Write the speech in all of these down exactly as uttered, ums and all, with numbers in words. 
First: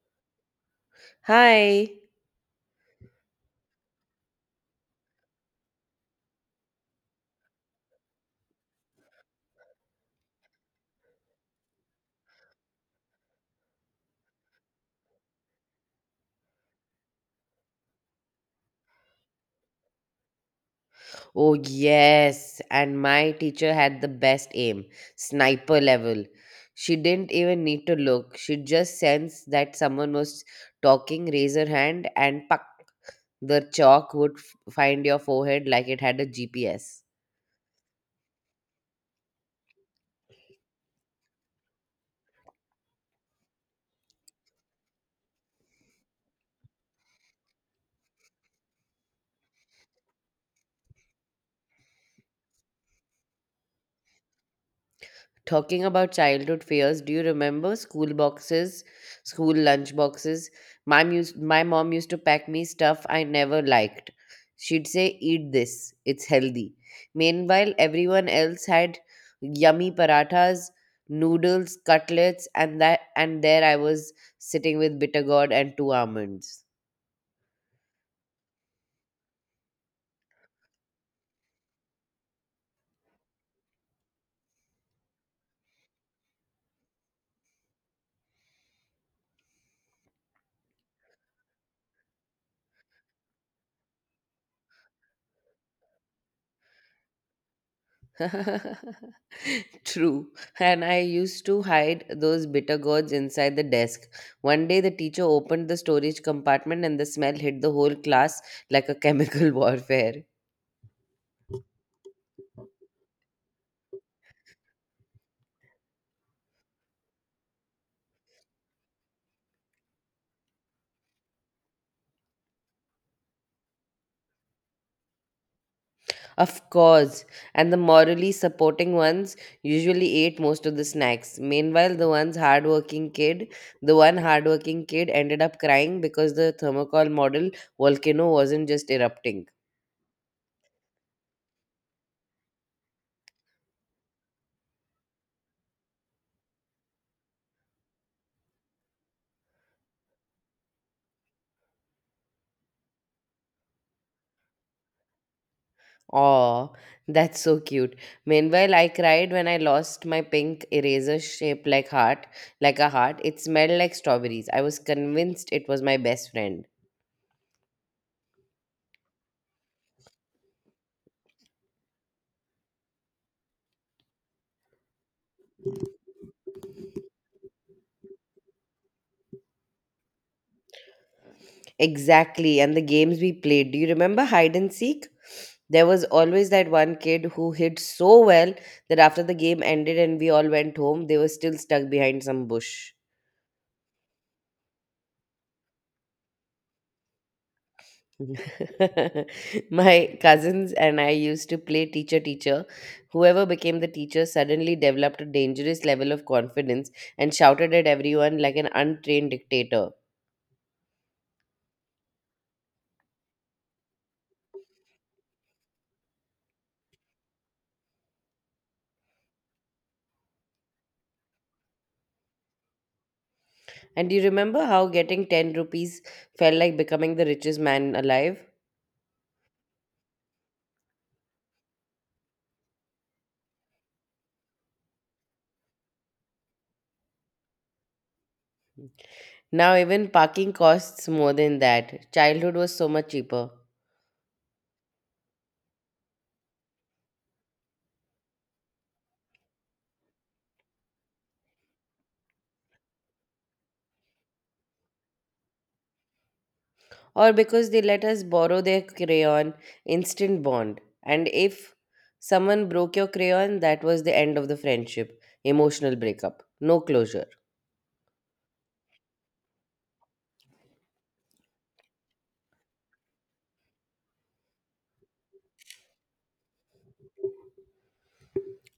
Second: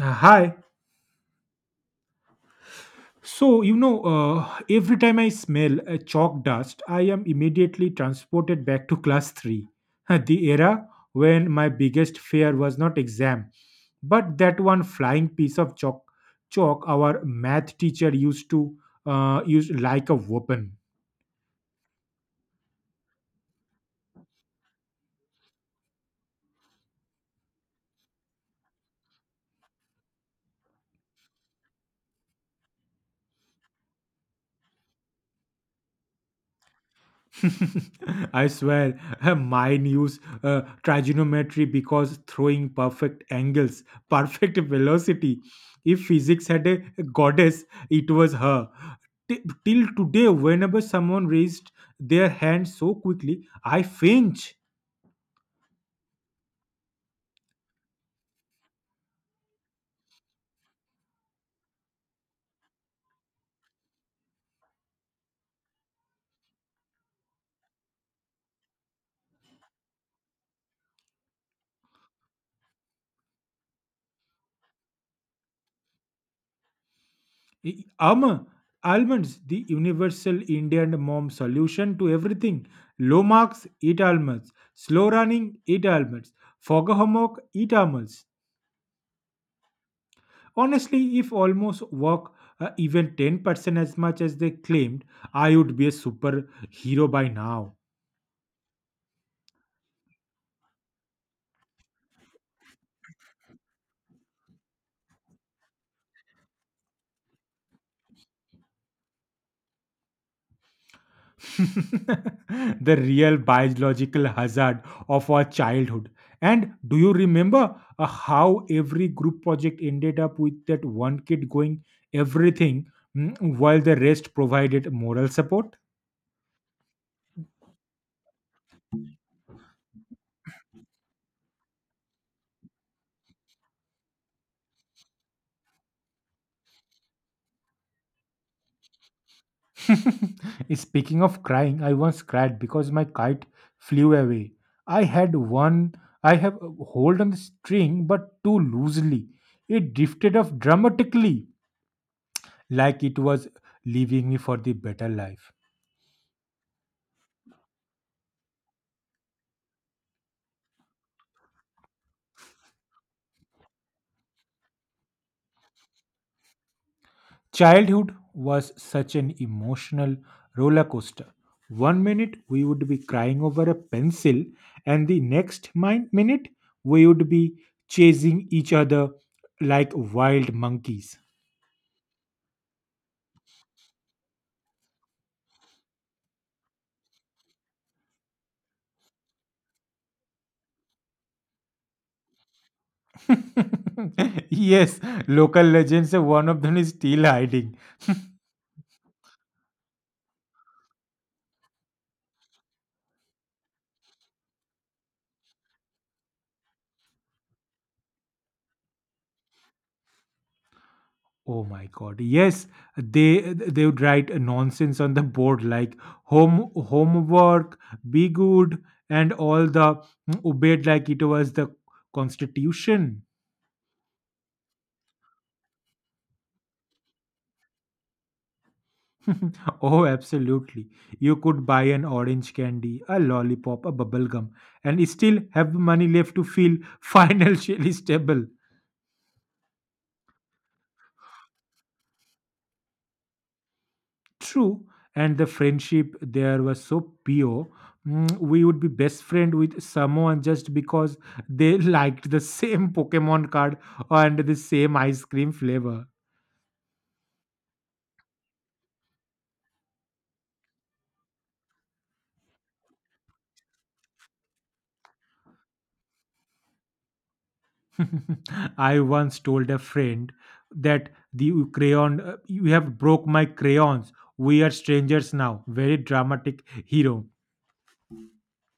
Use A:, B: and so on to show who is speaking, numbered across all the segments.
A: Uh, Hi.
B: Hi.
A: So, you know, uh, every time I smell a chalk dust, I am immediately transported back to class three, the era when my biggest fear was not exam, but that one flying piece of chalk chalk our math teacher used to uh, use like a weapon.
B: Oh, yes, and my teacher had the best aim, sniper level. She didn't even need to look. She just sensed that someone was talking, raise her hand, and puck, the chalk would f- find your forehead like it had a G P S.
A: I swear, mine use uh, trigonometry because throwing perfect angles, perfect velocity. If physics had a goddess, it was her. T- till today, whenever someone raised their hand so quickly, I faint.
B: Talking about childhood fears, do you remember school boxes, school lunch boxes? My, mus- my mom used to pack me stuff I never liked. She'd say, eat this, it's healthy. Meanwhile, everyone else had yummy parathas, noodles, cutlets, and that and there I was sitting with bitter gourd and two almonds.
A: I- Um, Almonds, the universal Indian mom solution to everything. Low marks, eat almonds. Slow running, eat almonds. Fog homework, eat almonds. Honestly, if almost work uh, even ten percent as much as they claimed, I would be a superhero by now.
B: True. And I used to hide those bitter gourds inside the desk. One day, the teacher opened the storage compartment and the smell hit the whole class like a chemical warfare.
A: The real biological hazard of our childhood. And do you remember uh, how every group project ended up with that one kid going everything mm, while the rest provided moral support?
B: Of course. And the morally supporting ones usually ate most of the snacks. Meanwhile, the one's hardworking kid, the one hardworking kid ended up crying because the thermocol model volcano wasn't just erupting.
A: Speaking of crying, I once cried because my kite flew away. I had one, I have a hold on the string, but too loosely. It drifted off dramatically, like it was leaving me for the better life.
B: Aw, that's so cute. Meanwhile, I cried when I lost my pink eraser shaped like heart, like a heart. It smelled like strawberries. I was convinced it was my best friend.
A: Childhood was such an emotional roller coaster. One minute we would be crying over a pencil, and the next min- minute we would be chasing each other like wild monkeys.
B: Exactly, and the games we played. Do you remember hide and seek? There was always that one kid who hid so well that after the game ended and we all went home, they were still stuck behind some bush.
A: Yes, local legends. uh, One of them is still hiding.
B: My cousins and I used to play teacher teacher. Whoever became the teacher suddenly developed a dangerous level of confidence and shouted at everyone like an untrained dictator.
A: Oh my god! Yes, they they would write nonsense on the board like home homework, be good, and all the hmm, obeyed like it was the constitution.
B: And do you remember how getting ten rupees felt like becoming the richest man alive?
A: Oh, absolutely! You could buy an orange candy, a lollipop, a bubble gum, and still have money left to feel financially stable.
B: Now, even parking costs more than that. Childhood was so much cheaper.
A: True, and the friendship there was so pure. Mm, We would be best friend with someone just because they liked the same Pokemon card and the same ice cream flavor.
B: Or because they let us borrow their crayon, instant bond. And if someone broke your crayon, that was the end of the friendship, emotional breakup, no closure.
A: I once told a friend that the crayon, uh, you have broke my crayons. We are strangers now. Very dramatic hero.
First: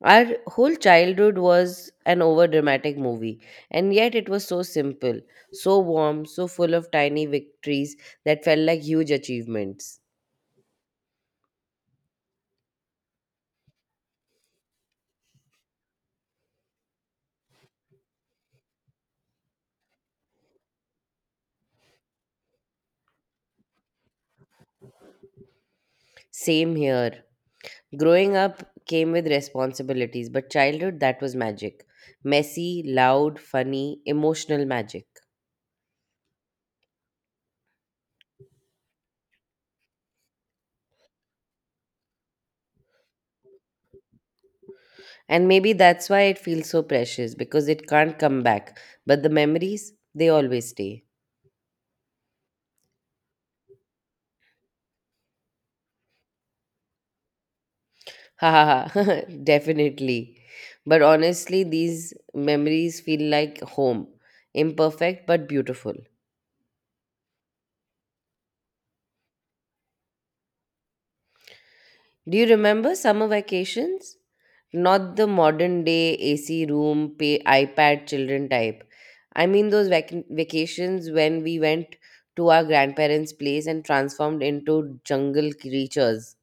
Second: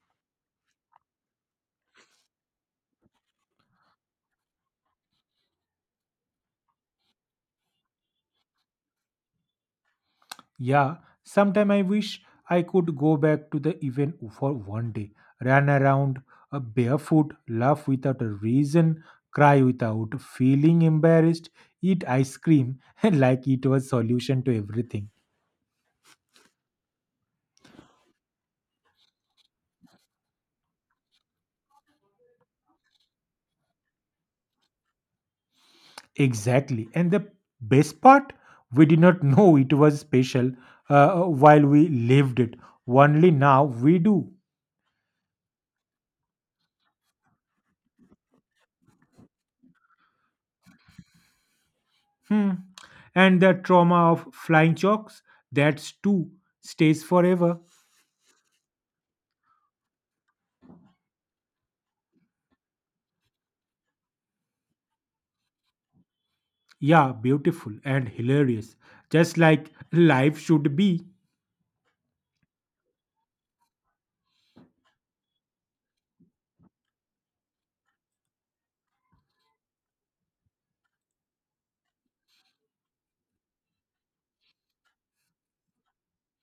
B: Our whole childhood was an over dramatic movie, and yet it was so simple, so warm, so full of tiny victories that felt like huge achievements.
A: Yeah, sometime I wish I could go back to the event for one day, run around uh, barefoot, laugh without a reason, cry without feeling embarrassed, eat ice cream like it was solution to everything.
B: Same here. Growing up came with responsibilities, but childhood, that was magic, messy, loud, funny, emotional magic.
A: Exactly. And the best part, we did not know it was special uh, while we lived it. Only now we do.
B: And maybe that's why it feels so precious, because it can't come back. But the memories, they always stay.
A: Hmm. And the trauma of flying chalks, that's too, stays forever.
B: Ha ha ha, definitely. But honestly, these memories feel like home. Imperfect but beautiful.
A: Yeah, beautiful and hilarious. Just like life should be.
B: Do you remember summer vacations? Not the modern day A C room, pay, iPad, children type. I mean, those vac- vacations when we went to our grandparents' place and transformed into jungle creatures.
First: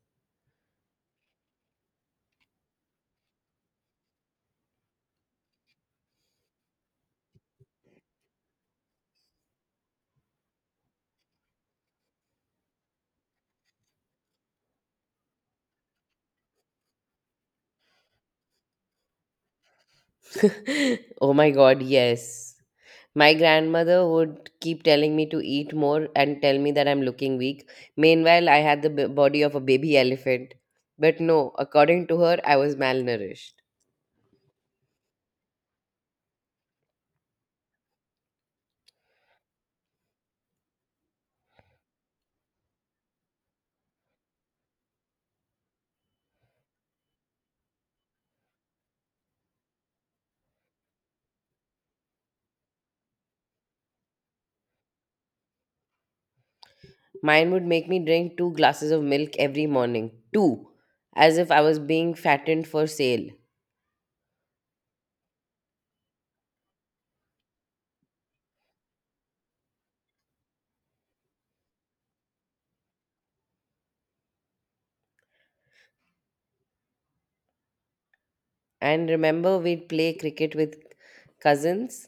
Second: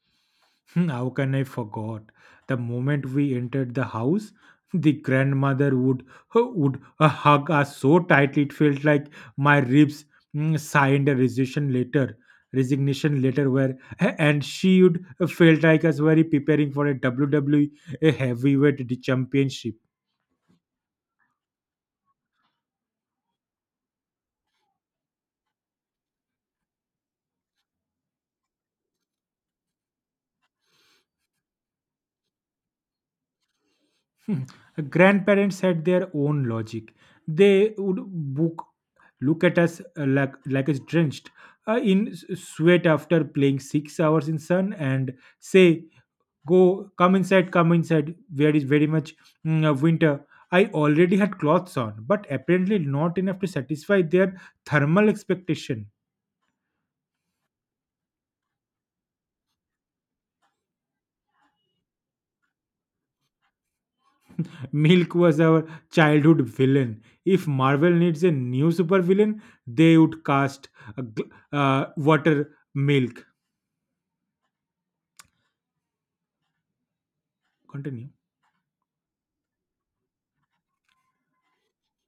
A: Hmm, how can I forget? The moment we entered the house, the grandmother would would uh, hug us so tightly it felt like my ribs mm, signed a resignation letter. Resignation letter where, and she would felt like us very preparing for a W W E heavyweight championship.
B: Oh my God, yes. My grandmother would keep telling me to eat more and tell me that I'm looking weak. Meanwhile, I had the b- body of a baby elephant. But no, according to her, I was malnourished.
A: Hmm. Grandparents had their own logic. They would book, look at us uh, like like us drenched uh, in s- sweat after playing six hours in sun, and say, "Go, come inside, come inside. Where is very much mm, uh, winter." I already had clothes on, but apparently not enough to satisfy their thermal expectation.
B: Mine would make me drink two glasses of milk every morning. Two. As if I was being fattened for sale.
A: Milk was our childhood villain. If Marvel needs a new supervillain, they would cast a gl- uh, water milk. Continue.
B: And remember, we'd play cricket with cousins.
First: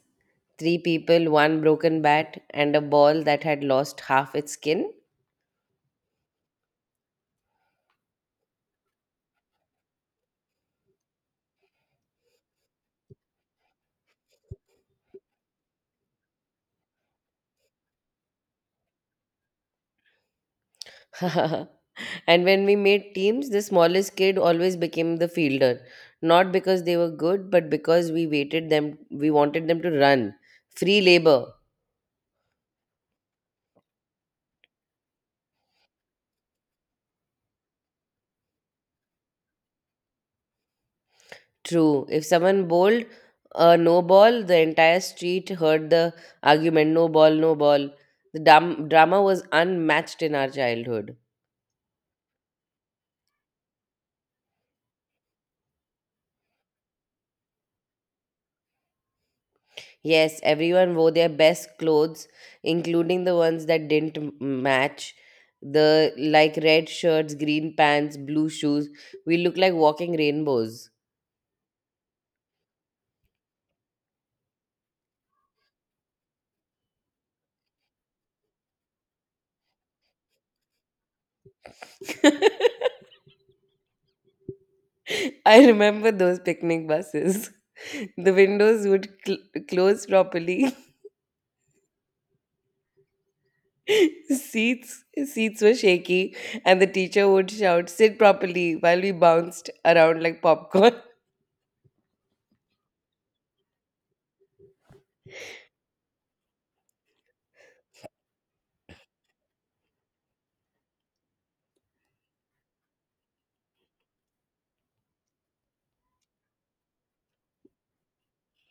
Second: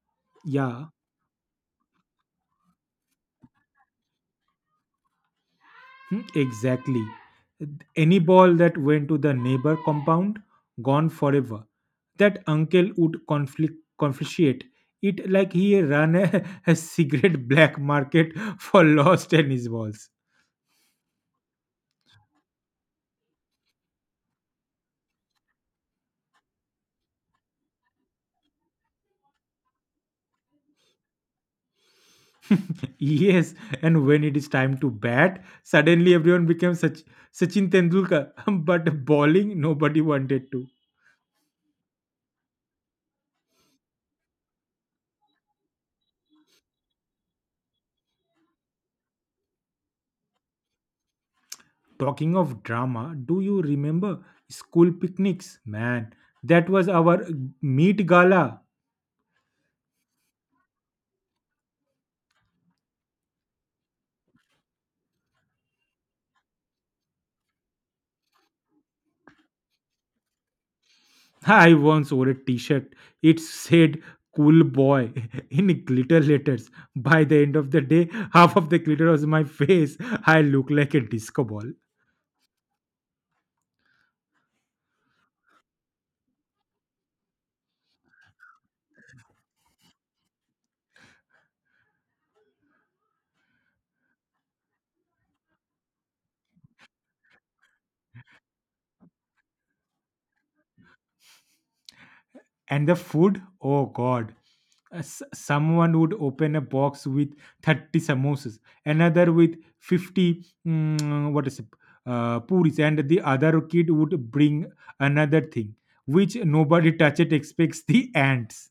B: Three
A: Yeah,
B: people, one broken bat, and a ball that had lost half its skin.
A: hmm, exactly. Any ball that went to the neighbor compound, gone forever. That uncle would conflict, confiscate it like he ran a, a secret black market for lost tennis balls.
B: And when we made teams, the smallest kid always became the fielder, not because they were good, but because we waited them we wanted them to run. Free labor.
A: Yes, and when it is time to bat, suddenly everyone becomes such Sachin Tendulkar. But bowling, nobody wanted to.
B: True. If someone bowled a no ball, the entire street heard the argument, no ball, no ball. The dam- drama was unmatched in our childhood.
A: Talking of drama, do you remember school picnics? Man, that was our meat gala.
B: Yes, everyone wore their best clothes, including the ones that didn't m- match. The like red shirts, green pants, blue shoes. We look like walking rainbows.
A: I once wore a T-shirt. It said "Cool Boy" in glitter letters. By the end of the day, half of the glitter was my face. I looked like a disco ball.
B: I remember those picnic buses. The windows would cl- close properly. seats seats were shaky, and the teacher would shout, "Sit properly!" while we bounced around like popcorn.
A: And the food, oh god. Uh, s- Someone would open a box with thirty samosas, another with fifty, mm, what is it, uh, puris, and the other kid would bring another thing, which nobody touched expects the ants.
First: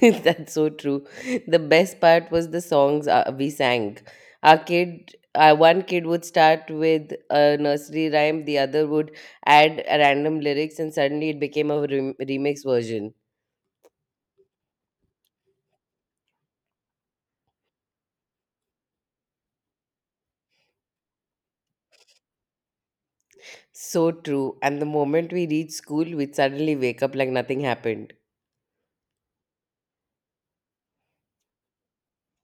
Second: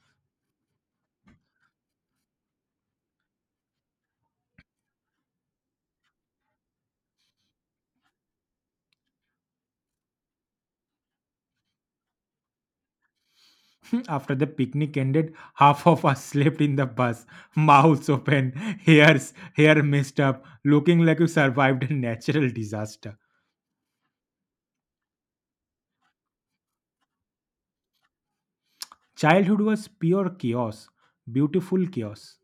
B: That's so true. The best part was the songs uh, we sang. Our kid, uh, one kid would start with a nursery rhyme, the other would add a random lyrics, and suddenly it became a rem- remix version.
A: After the picnic ended, half of us slept in the bus, mouths open, hairs, hair messed up, looking like we survived a natural disaster.
B: So true. And the moment we reach school, we'd suddenly wake up like nothing happened.
A: Childhood was pure chaos, beautiful chaos.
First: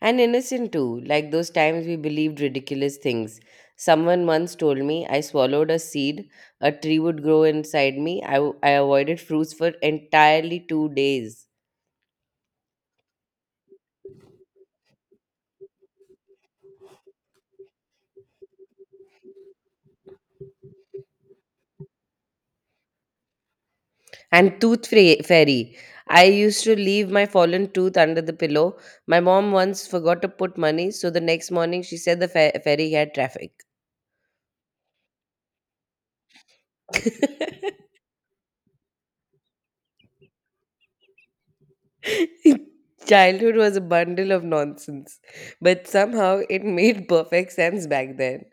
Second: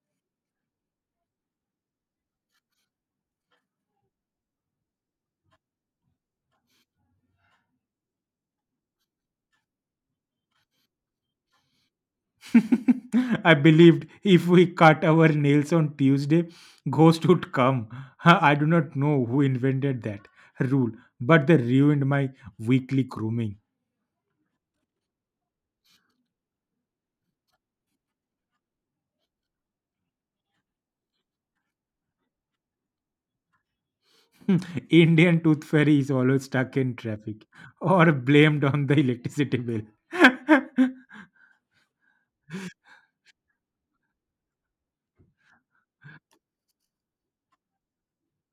B: And innocent too, like those times we believed ridiculous things. Someone once told me I swallowed a seed, a tree would grow inside me. I, w- I avoided fruits for entirely two days.
A: I believed if we cut our nails on Tuesday, ghost would come. I do not know who invented that rule, but they ruined my weekly grooming.
B: And tooth fra- fairy. I used to leave my fallen tooth under the pillow. My mom once forgot to put money, so the next morning she said the fa- ferry had traffic.
A: Indian tooth fairy is always stuck in traffic or blamed on the electricity bill.
B: Childhood was a bundle of nonsense, but somehow it made perfect sense back then.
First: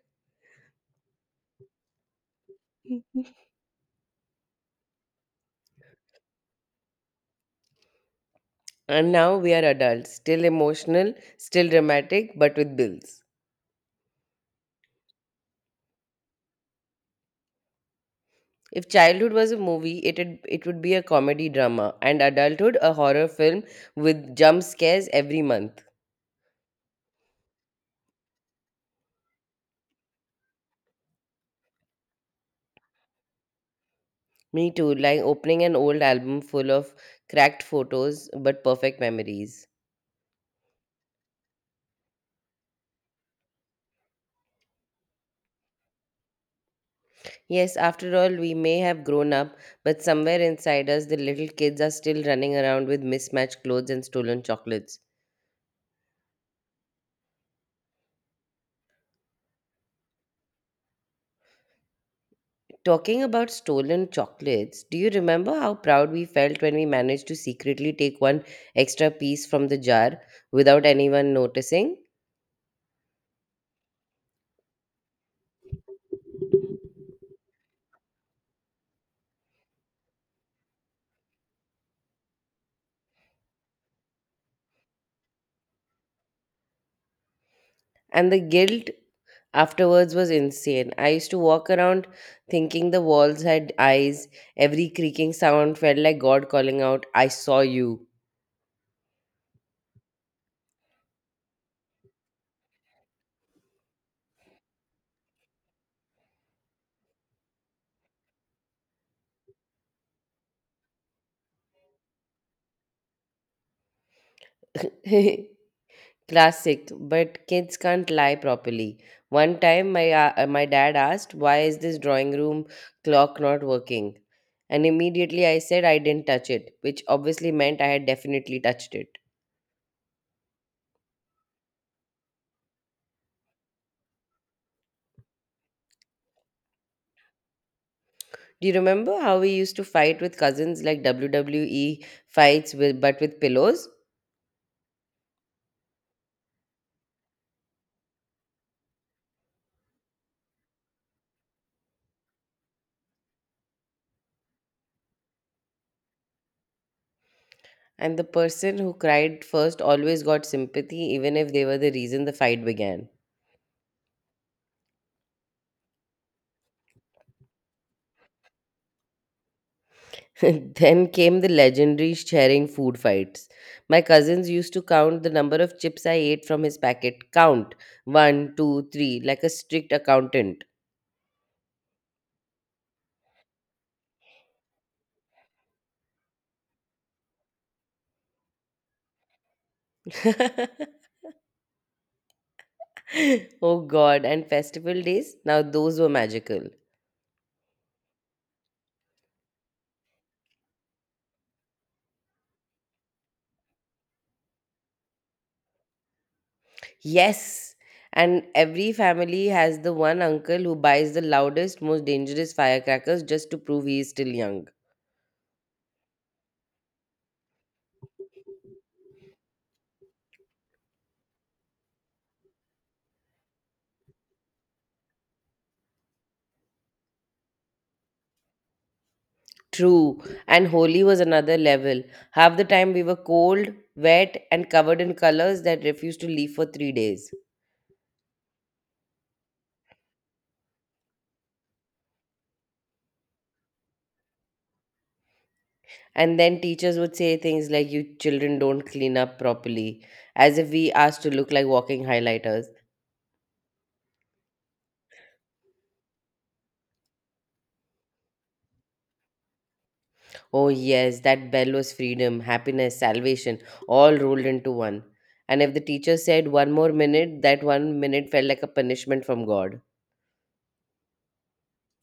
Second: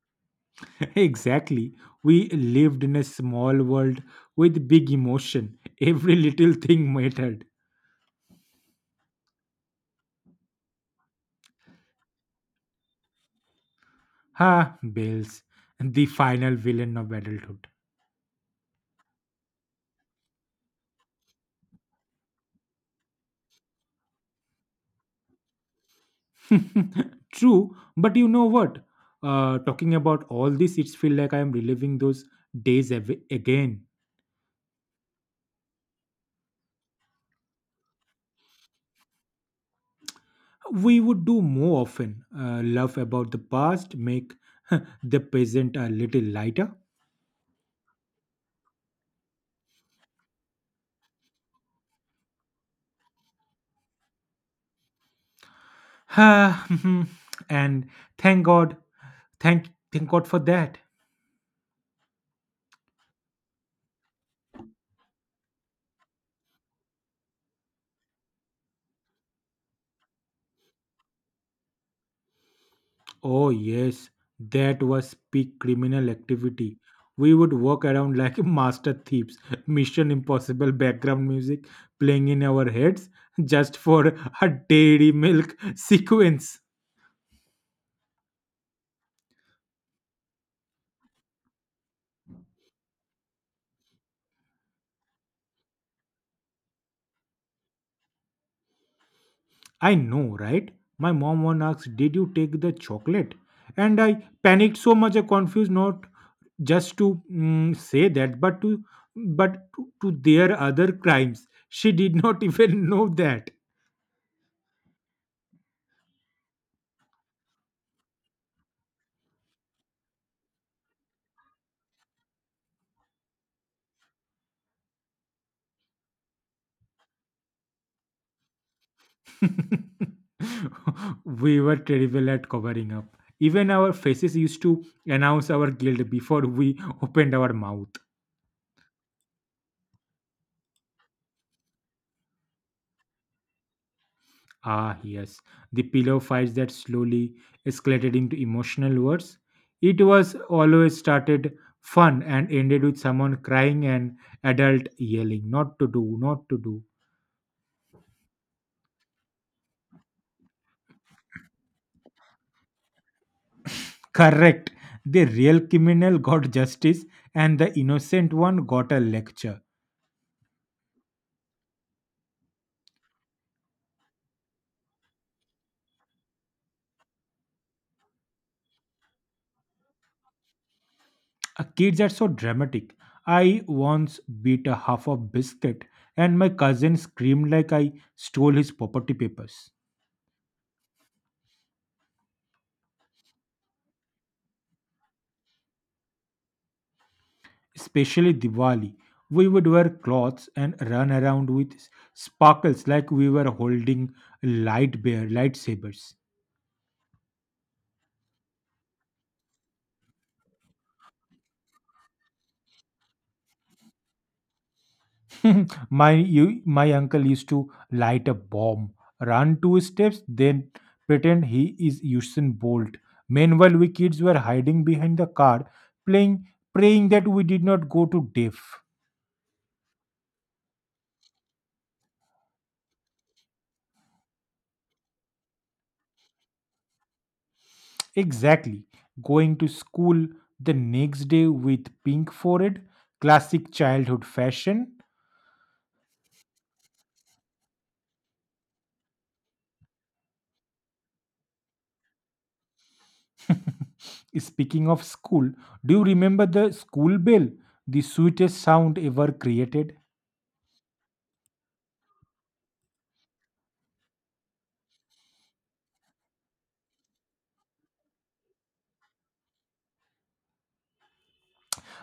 A: Exactly. We lived in a small world with big emotion. Every little thing mattered.
B: And now we are adults, still emotional, still dramatic, but with bills.
A: Ha, bills, the final villain of adulthood.
B: If childhood was a movie, it'd, it would be a comedy drama, and adulthood a horror film with jump scares every month.
A: True, but you know what? Uh, talking about all this, it's feel like I am reliving those days av- again.
B: Me too, like opening an old album full of cracked photos but perfect memories.
A: We would do more often. Uh, laugh about the past, make the present a little lighter.
B: Yes, after all, we may have grown up, but somewhere inside us, the little kids are still running around with mismatched clothes and stolen chocolates.
A: And thank God, thank thank God for that.
B: Talking about stolen chocolates, do you remember how proud we felt when we managed to secretly take one extra piece from the jar without anyone noticing?
A: Oh, yes, that was peak criminal activity. We would walk around like master thieves, Mission Impossible background music playing in our heads just for a dairy milk sequence.
B: And the guilt afterwards was insane. I used to walk around thinking the walls had eyes. Every creaking sound felt like God calling out, I saw you.
A: I know, right? My mom once asked, did you take the chocolate? And I panicked so much, I confused not just to mm, say that, but to but to, to their other crimes. She did not even know that.
B: Classic, but kids can't lie properly. One time, my, uh, uh, my dad asked, why is this drawing room clock not working? And immediately I said I didn't touch it, which obviously meant I had definitely touched it.
A: We were terrible at covering up. Even our faces used to announce our guilt before we opened our mouth.
B: Do you remember how we used to fight with cousins like W W E fights with but with pillows?
A: Ah, yes, the pillow fights that slowly escalated into emotional words. It was always started fun and ended with someone crying and adult yelling, not to do, not to do.
B: And the person who cried first always got sympathy, even if they were the reason the fight began.
A: Correct. The real criminal got justice and the innocent one got a lecture.
B: Then came the legendary sharing food fights. My cousins used to count the number of chips I ate from his packet. Count one, two, three, like a strict accountant.
A: Uh, kids are so dramatic. I once beat a half a biscuit, and my cousin screamed like I stole his property papers.
B: Oh God! And festival days? Now those were magical.
A: Especially Diwali, we would wear cloths and run around with sparkles like we were holding light bear lightsabers.
B: Yes. And every family has the one uncle who buys the loudest, most dangerous firecrackers just to prove he is still young.
A: my you, my uncle used to light a bomb, run two steps, then pretend he is Usain Bolt. Meanwhile, we kids were hiding behind the car, playing, praying that we did not go to death.
B: True. And Holi was another level. Half the time we were cold, wet, and covered in colors that refused to leave for three days.
A: Exactly, going to school the next day with pink forehead, classic childhood fashion.
B: And then teachers would say things like, you children don't clean up properly, as if we asked to look like walking highlighters.
A: Speaking of school, do you remember the school bell, the sweetest sound ever created?
B: Oh, yes, that bell was freedom, happiness, salvation, all rolled into one. And if the teacher said one more minute, that one minute felt like a punishment from God.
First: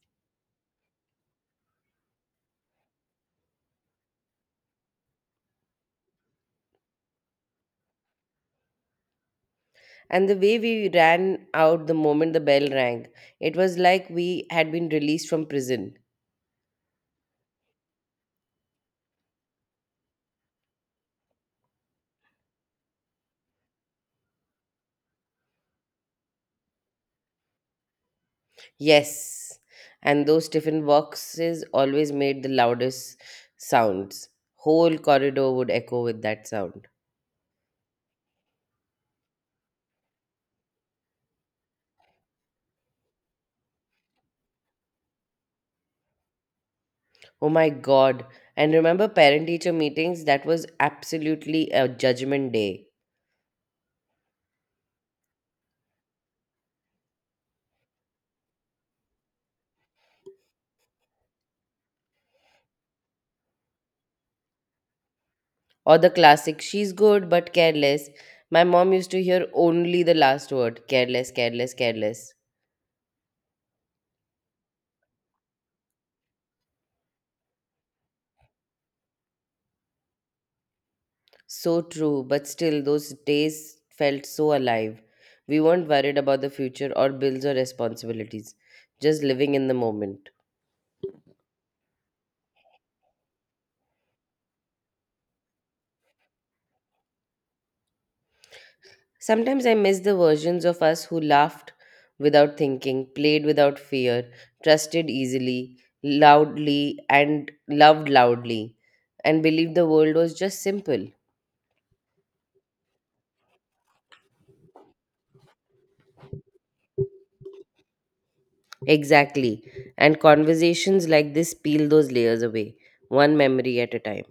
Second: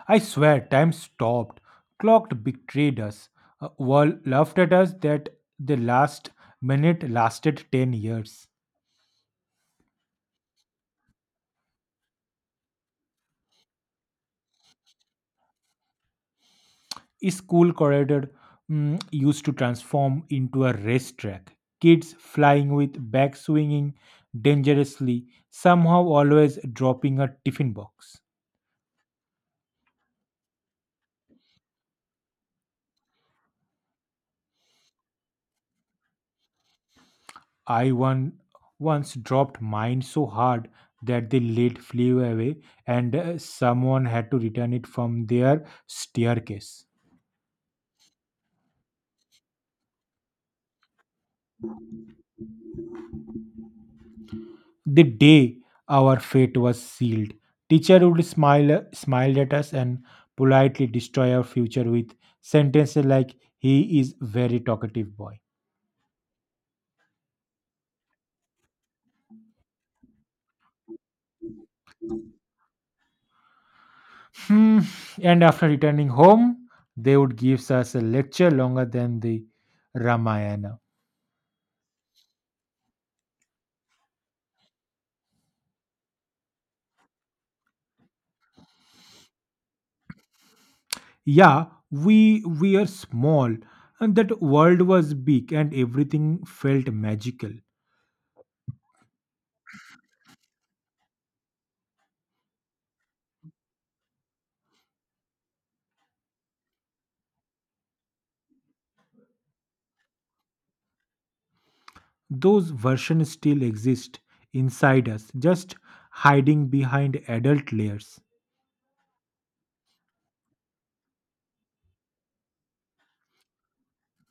A: I swear time stopped. Clocked betrayed us. Uh, Wall laughed at us that the last minute lasted ten years.
B: And the way we ran out the moment the bell rang, it was like we had been released from prison.
A: School corridor mm, used to transform into a racetrack. Kids flying with back swinging dangerously, somehow always dropping a tiffin box.
B: Yes, and those tiffin boxes always made the loudest sounds. Whole corridor would echo with that sound.
A: I one, once dropped mine so hard that the lid flew away and uh, someone had to return it from their staircase.
B: Oh my god. And remember parent teacher meetings? That was absolutely a judgment day.
A: The day our fate was sealed, teacher would smile smile at us and politely destroy our future with sentences like he is very talkative boy.
B: Or the classic, she's good but careless. My mom used to hear only the last word, careless, careless, careless.
A: Hmm. And after returning home, they would give us a lecture longer than the Ramayana.
B: So true, but still, those days felt so alive. We weren't worried about the future or bills or responsibilities, just living in the moment.
A: Yeah, we we are small and that world was big and everything felt magical.
B: Sometimes I miss the versions of us who laughed without thinking, played without fear, trusted easily, loudly, and loved loudly, and believed the world was just simple.
A: Those versions still exist inside us, just hiding behind adult layers.
B: Exactly. And conversations like this peel those layers away, one memory at a time.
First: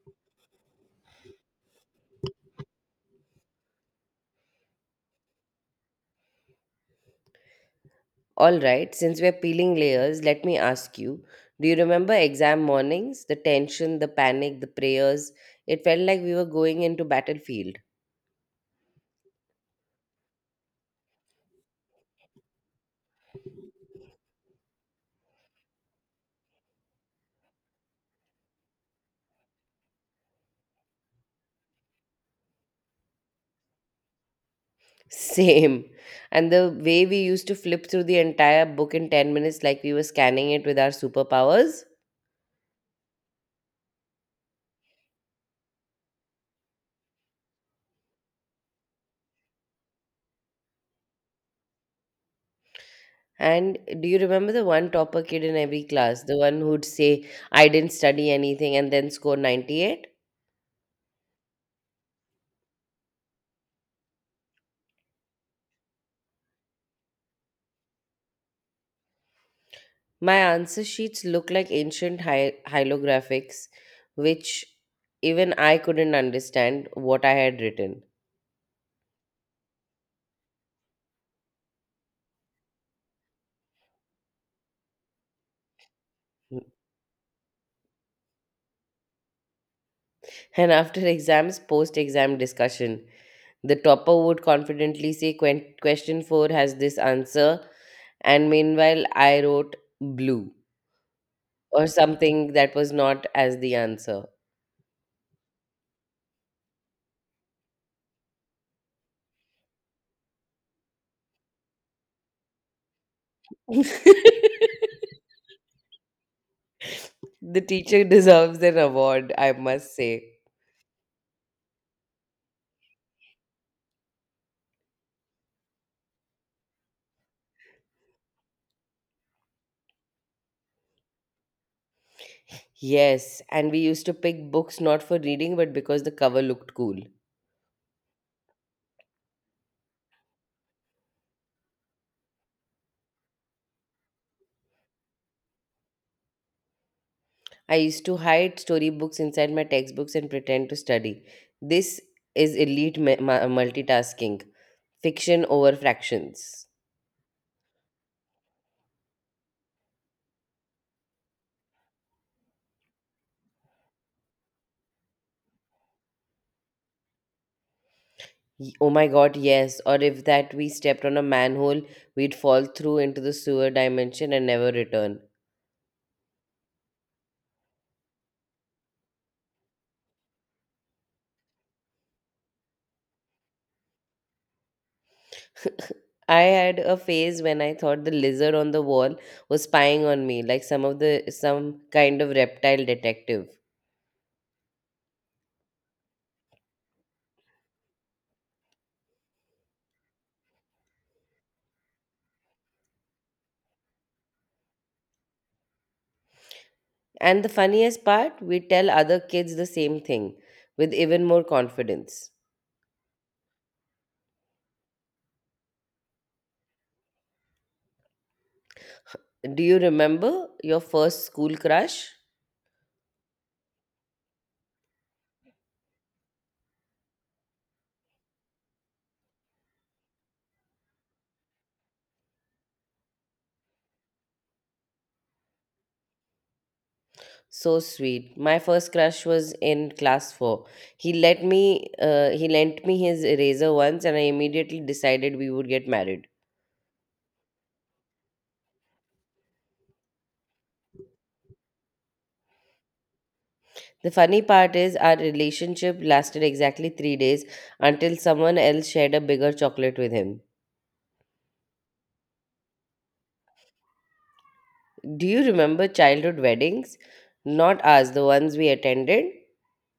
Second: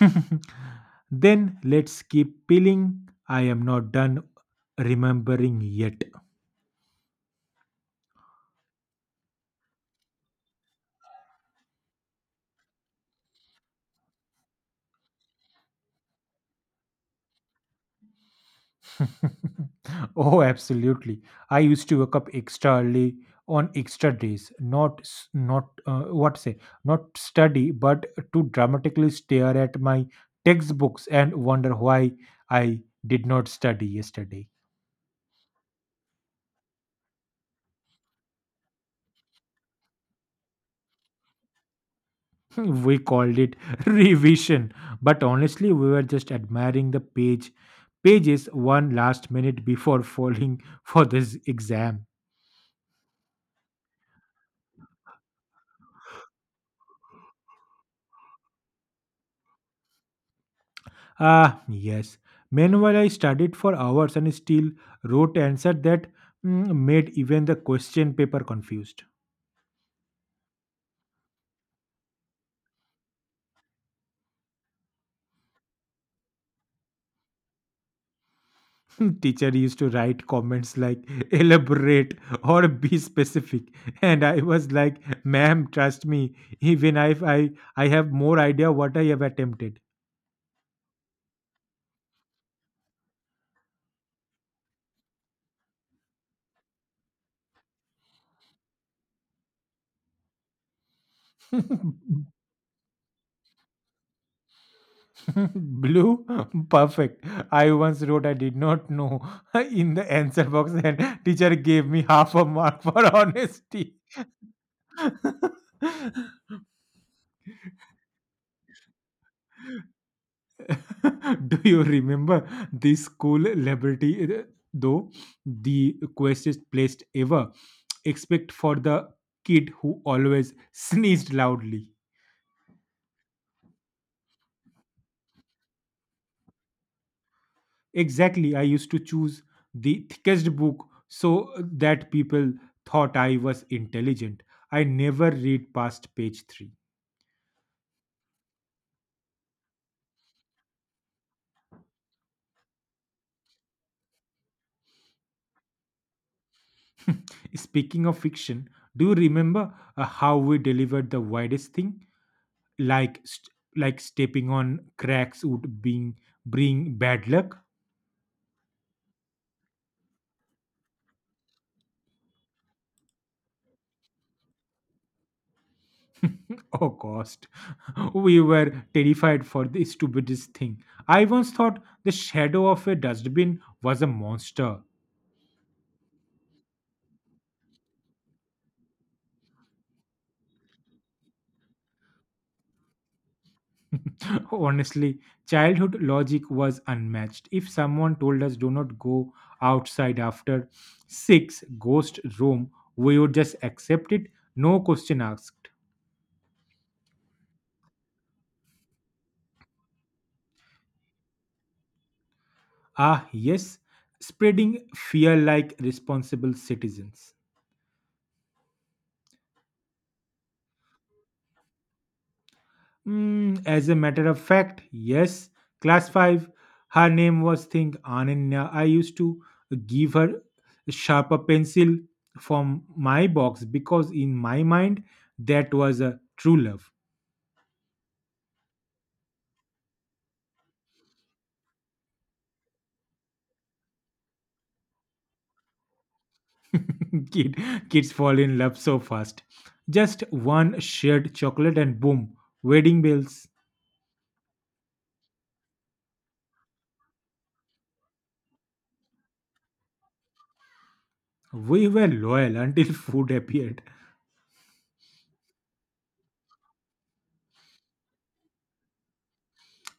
A: Then let's keep peeling. I am not done remembering yet.
B: All right, since we're peeling layers, let me ask you, do you remember exam mornings? The tension, the panic, the prayers? It felt like we were going into battlefield.
A: Oh, absolutely. I used to wake up extra early on extra days, not s- not uh, what say, not study, but to dramatically stare at my textbooks and wonder why I did not study yesterday.
B: Same. And the way we used to flip through the entire book in ten minutes like we were scanning it with our superpowers.
A: We called it revision, but honestly we were just admiring the page pages one last minute before falling for this exam.
B: And do you remember the one topper kid in every class? The one who'd say, I didn't study anything and then score ninety-eight?
A: Ah yes, meanwhile I studied for hours and still wrote answer that mm, made even the question paper confused.
B: My answer sheets look like ancient hi- hieroglyphics, which even I couldn't understand what I had written.
A: Teacher used to write comments like elaborate or be specific, and I was like, ma'am, trust me, even if i i have more idea what I have attempted.
B: And after exams, post exam discussion, the topper would confidently say, "Quen- Question four has this answer." And meanwhile, I wrote blue or something that was not as the answer.
A: Blue? Perfect. I once wrote I did not know in the answer box and teacher gave me half a mark for honesty.
B: The teacher deserves an award, I must say.
A: Do you remember the school liberty uh, though the quickest placed ever except for the kid who always sneezed loudly.
B: Yes, and we used to pick books not for reading but because the cover looked cool.
A: Exactly. I used to choose the thickest book so that people thought I was intelligent. I never read past page three.
B: I used to hide storybooks inside my textbooks and pretend to study. This is elite ma- ma- multitasking, fiction over fractions.
A: Speaking of fiction, do you remember uh, how we delivered the widest thing? Like st- like stepping on cracks would being bring bad luck
B: Y- Oh my god, yes. Or if that we stepped on a manhole, we'd fall through into the sewer dimension and never return.
A: or cost. We were terrified for the stupidest thing. I once thought the shadow of a dustbin was a monster.
B: I had a phase when I thought the lizard on the wall was spying on me, like some of the some kind of reptile detective.
A: Honestly, childhood logic was unmatched. If someone told us, do not go outside after six, ghost room, we would just accept it, no question asked.
B: And the funniest part, we tell other kids the same thing with even more confidence.
A: Ah, yes, spreading fear like responsible citizens.
B: Do you remember your first school crush?
A: Mm, as a matter of fact, yes. Class five, her name was Think Ananya. I used to give her a sharper pencil from my box because in my mind that was a true love.
B: So sweet. My first crush was in class four. He let me uh, he lent me his eraser once and I immediately decided we would get married.
A: Kid, Kids fall in love so fast. Just one shared chocolate and boom, wedding bells.
B: The funny part is our relationship lasted exactly three days until someone else shared a bigger chocolate with him.
A: We were loyal until food appeared.
B: Do you remember childhood weddings? Not ours, the ones we attended.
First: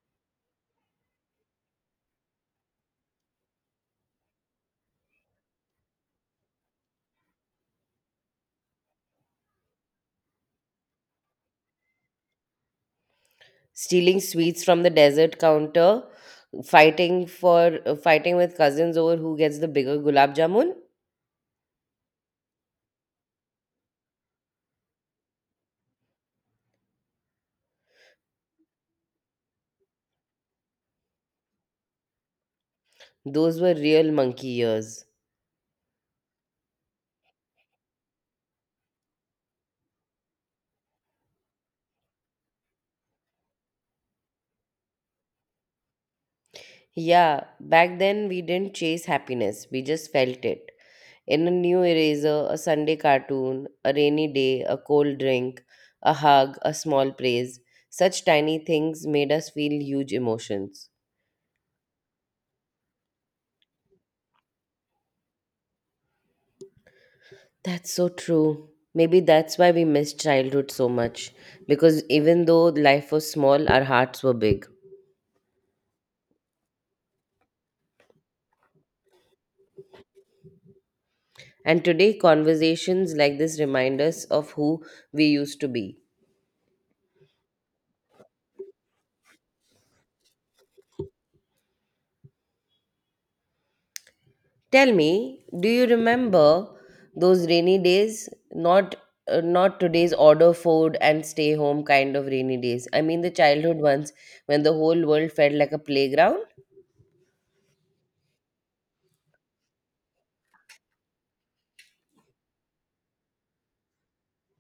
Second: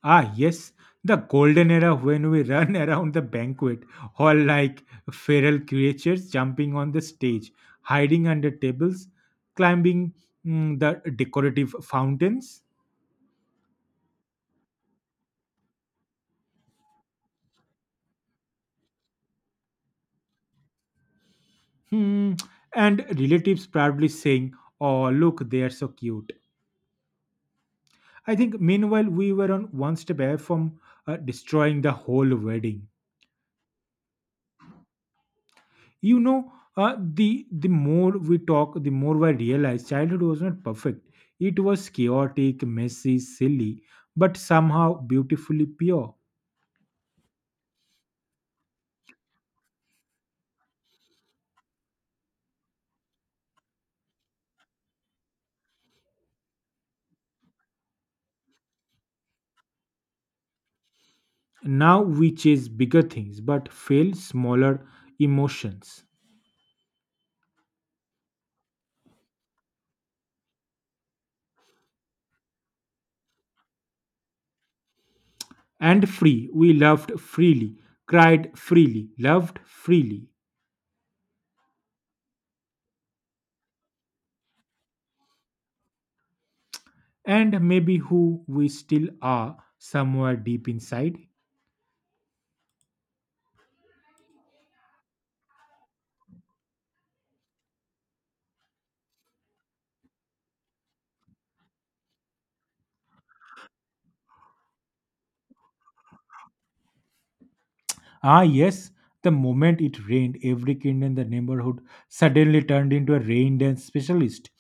A: Ah, yes, the golden era when we run around the banquet hall like feral creatures, jumping on the stage, hiding under tables, climbing mm, the decorative fountains.
B: Stealing sweets from the desert counter, fighting for uh, fighting with cousins over who gets the bigger gulab jamun.
A: Hmm, and relatives proudly saying, "Oh, look, they are so cute." I think meanwhile, we were on one step away from uh, destroying the whole wedding.
B: Those were real monkey years.
A: you know uh, the the more we talk, the more I realize childhood was not perfect. It was chaotic, messy, silly, but somehow beautifully pure.
B: Yeah, back then we didn't chase happiness, we just felt it. In a new eraser, a Sunday cartoon, a rainy day, a cold drink, a hug, a small praise. Such tiny things made us feel huge emotions.
A: Now we chase bigger things but fail smaller emotions.
B: That's so true. Maybe that's why we miss childhood so much. Because even though life was small, our hearts were big.
A: And free, we loved freely, cried freely, loved freely,
B: And today, conversations like this remind us of who we used to be.
A: and maybe who we still are somewhere deep inside.
B: Tell me, do you remember those rainy days? Not uh, not today's order food and stay home kind of rainy days. I mean the childhood ones when the whole world felt like a playground.
A: Ah, yes. The moment it rained, every kid in the neighborhood suddenly turned into a rain dance specialist.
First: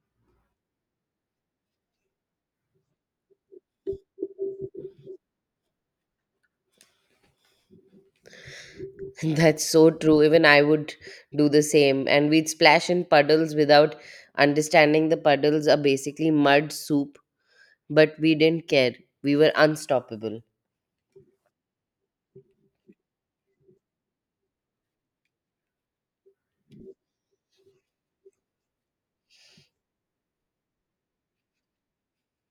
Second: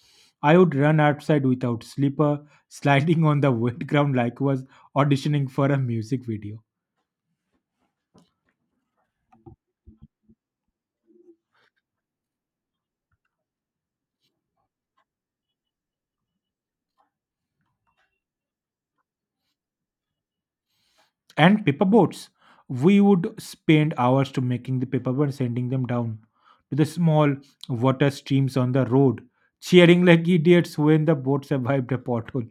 A: I would run outside without slipper, sliding on the wet ground like I was auditioning for a music video.
B: That's so true. Even I would do the same. And we'd splash in puddles without understanding the puddles are basically mud soup, but we didn't care. We were unstoppable
A: And paper boats. We would spend hours to making the paper boats, sending them down to the small water streams on the road, cheering like idiots when the boat survived a pothole.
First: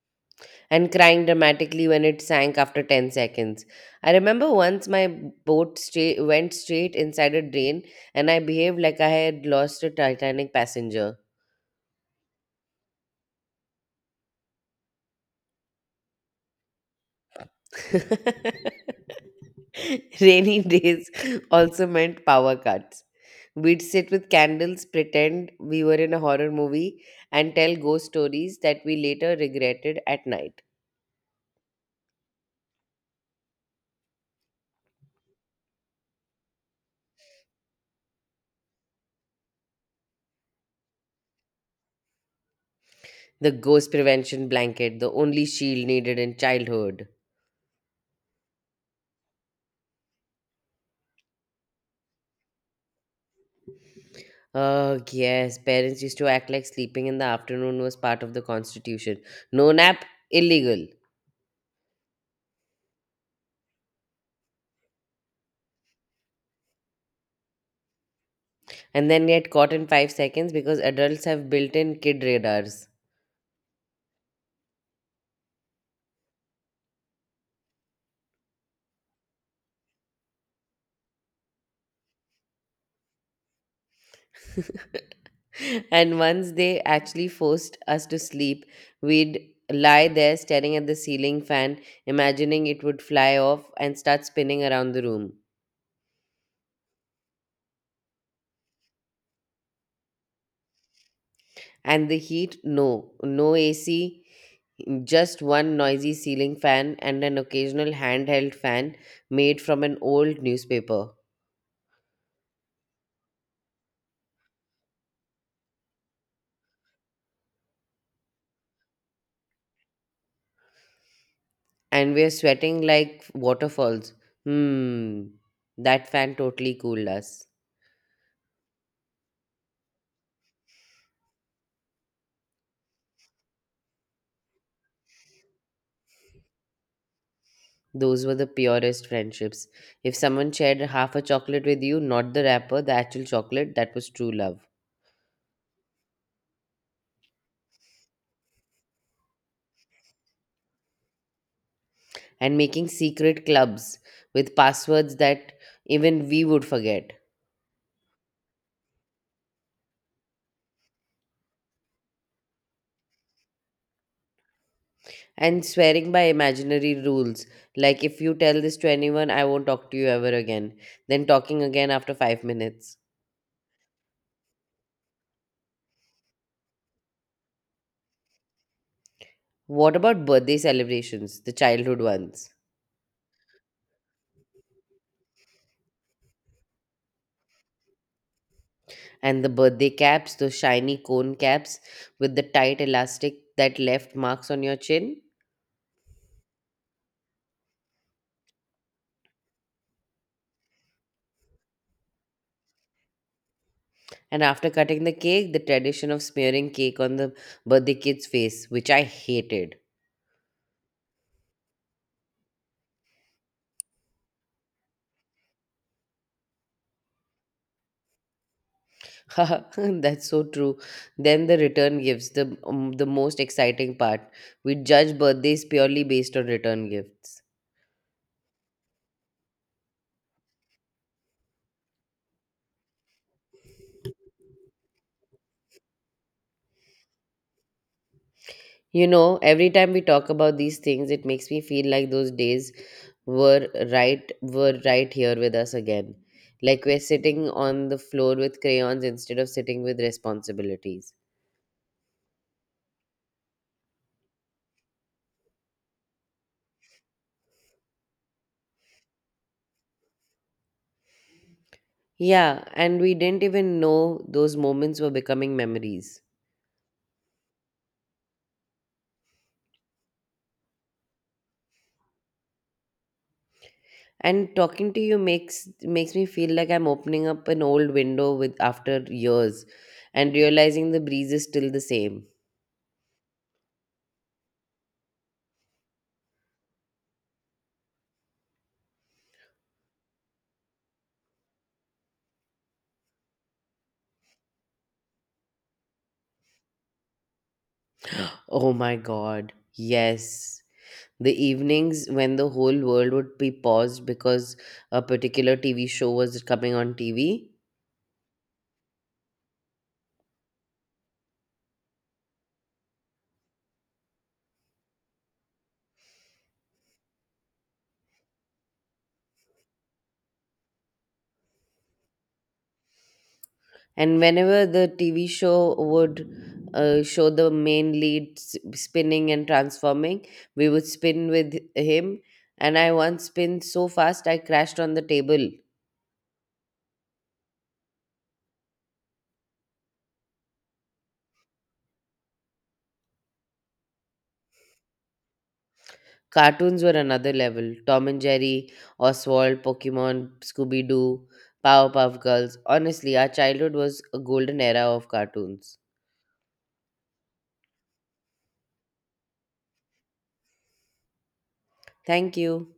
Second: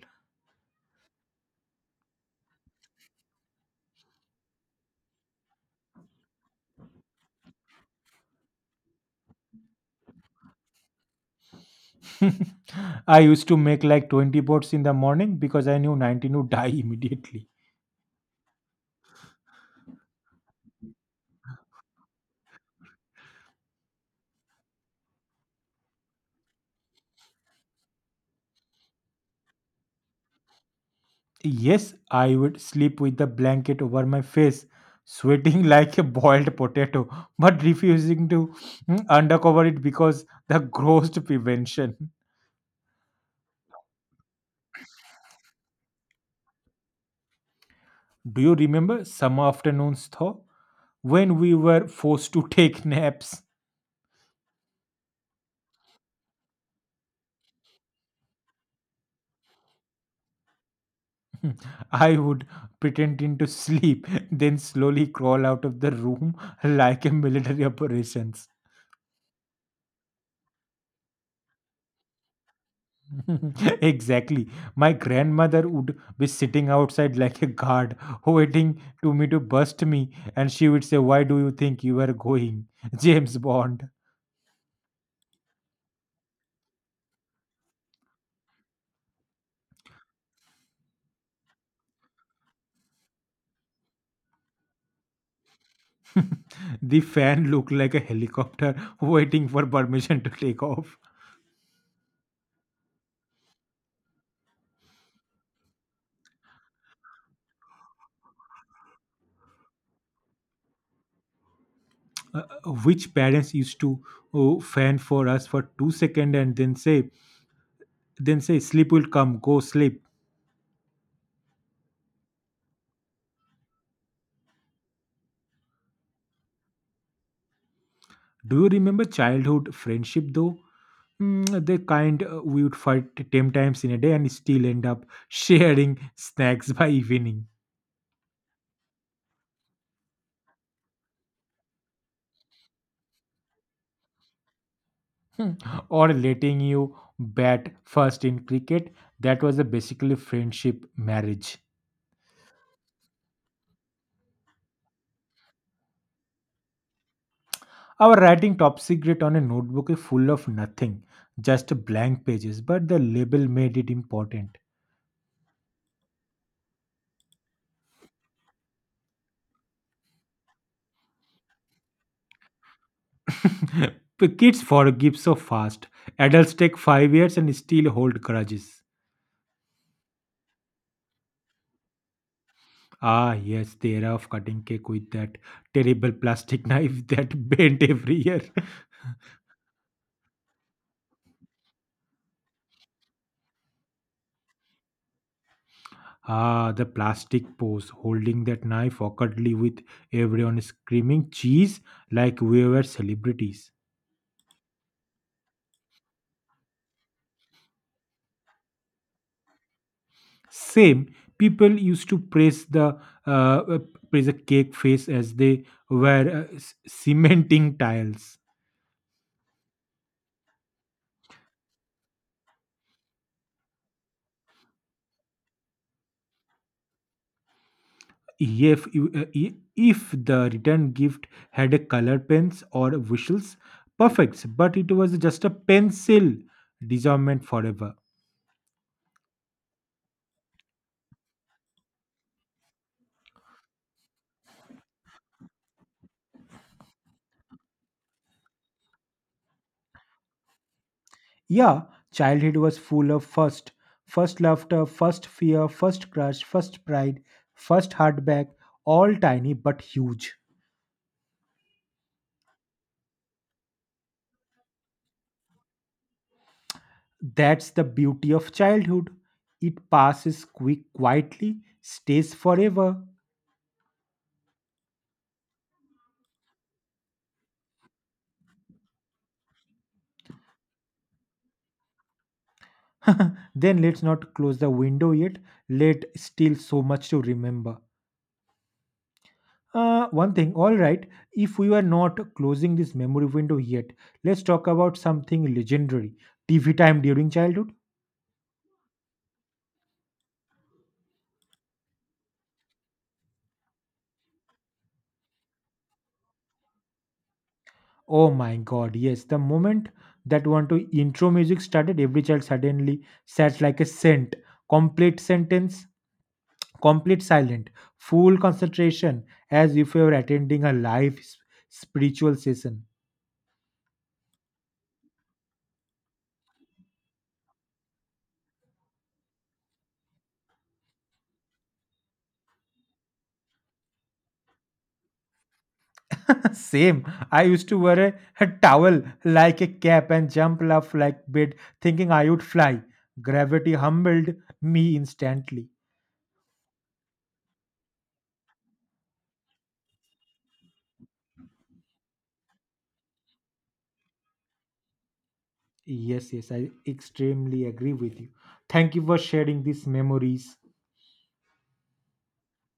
B: and crying dramatically when it sank after ten seconds. I remember once my boat straight, went straight inside a drain and I behaved like I had lost a Titanic passenger.
A: I used to make like twenty bots in the morning because I knew nineteen would die immediately.
B: Rainy days also meant power cuts. We'd sit with candles, pretend we were in a horror movie, and tell ghost stories that we later regretted at night.
A: Yes, I would sleep with the blanket over my face, sweating like a boiled potato, but refusing to mm, undercover it because the gross prevention.
B: The ghost prevention blanket, the only shield needed in childhood.
A: Do you remember summer afternoons though? When we were forced to take naps,
B: Oh, yes, parents used to act like sleeping in the afternoon was part of the constitution. No nap, illegal.
A: I would pretend into sleep, then slowly crawl out of the room like a military operations.
B: And then get caught in five seconds because adults have built in kid radars.
A: Exactly. My grandmother would be sitting outside like a guard, waiting to me to bust me, and she would say, "Why do you think you are going, James Bond?"
B: And once they actually forced us to sleep, we'd lie there staring at the ceiling fan, imagining it would fly off and start spinning around the room.
A: The fan looked like a helicopter waiting for permission to take off.
B: And the heat, no, no A C, just one noisy ceiling fan and an occasional handheld fan made from an old newspaper.
A: Uh, uh, which parents used to uh, fan for us for two seconds and then say, "Then say, sleep will come, go sleep."
B: And we're sweating like waterfalls. Hmm, that fan totally cooled us.
A: Do you remember childhood friendship though? Mm, the kind uh, we would fight ten times in a day and still end up sharing snacks by evening,
B: Those were the purest friendships. If someone shared half a chocolate with you, not the wrapper, the actual chocolate, that was true love.
A: or letting you bat first in cricket. That was a basically friendship marriage.
B: And making secret clubs with passwords that even we would forget.
A: Our writing top secret on a notebook is full of nothing, just blank pages, but the label made it important.
B: And swearing by imaginary rules, like if you tell this to anyone, I won't talk to you ever again. Then talking again after five minutes.
A: The kids forgive so fast. Adults take five years and still hold grudges.
B: What about birthday celebrations, the childhood ones?
A: Ah, yes, the era of cutting cake with that terrible plastic knife that bent every year.
B: And the birthday caps, those shiny cone caps with the tight elastic that left marks on your chin?
A: Ah, the plastic pose holding that knife awkwardly with everyone screaming cheese like we were celebrities.
B: And after cutting the cake, the tradition of smearing cake on the birthday kid's face, which I hated.
A: Same, people used to press the uh, uh, press a cake face as they were uh, c- cementing tiles.
B: That's so true. Then the return gifts, the um, the most exciting part. We judge birthdays purely based on return gifts.
A: If, if if the return gift had a color pens or whistles, perfect. But it was just a pencil disarmament forever.
B: You know, every time we talk about these things, it makes me feel like those days were right were right here with us again. Like we're sitting on the floor with crayons instead of sitting with responsibilities.
A: Yeah, childhood was full of first, first laughter, first fear, first crush, first pride, first heartbreak. All tiny but huge.
B: Yeah, and we didn't even know those moments were becoming memories.
A: That's the beauty of childhood. It passes quick, quietly, stays forever.
B: And talking to you makes makes me feel like I'm opening up an old window with after years and realizing the breeze is still the same.
A: Then let's not close the window yet. Let still so much to remember. Uh, one thing, all right, if we were not closing this memory window yet, let's talk about something legendary: T V time during childhood.
B: Oh my god. Yes. The evenings when the whole world would be paused because a particular T V show was coming on T V.
A: Oh my god, yes, the moment that one to intro music started, every child suddenly sat like a saint, complete sentence, complete silent, full concentration, as if you were attending a live s- spiritual session.
B: And whenever the T V show would uh, show the main lead s- spinning and transforming, we would spin with him. And I once spun so fast I crashed on the table.
A: Same. I used to wear a, a towel like a cap and jump off like bait, thinking I would fly. Gravity humbled me instantly.
B: Cartoons were another level. Tom and Jerry, Oswald, Pokemon, Scooby Doo, Powerpuff Girls. Honestly, our childhood was a golden era of cartoons.
A: Yes, yes, I extremely agree with you. Thank you for sharing these memories.
B: Thank you.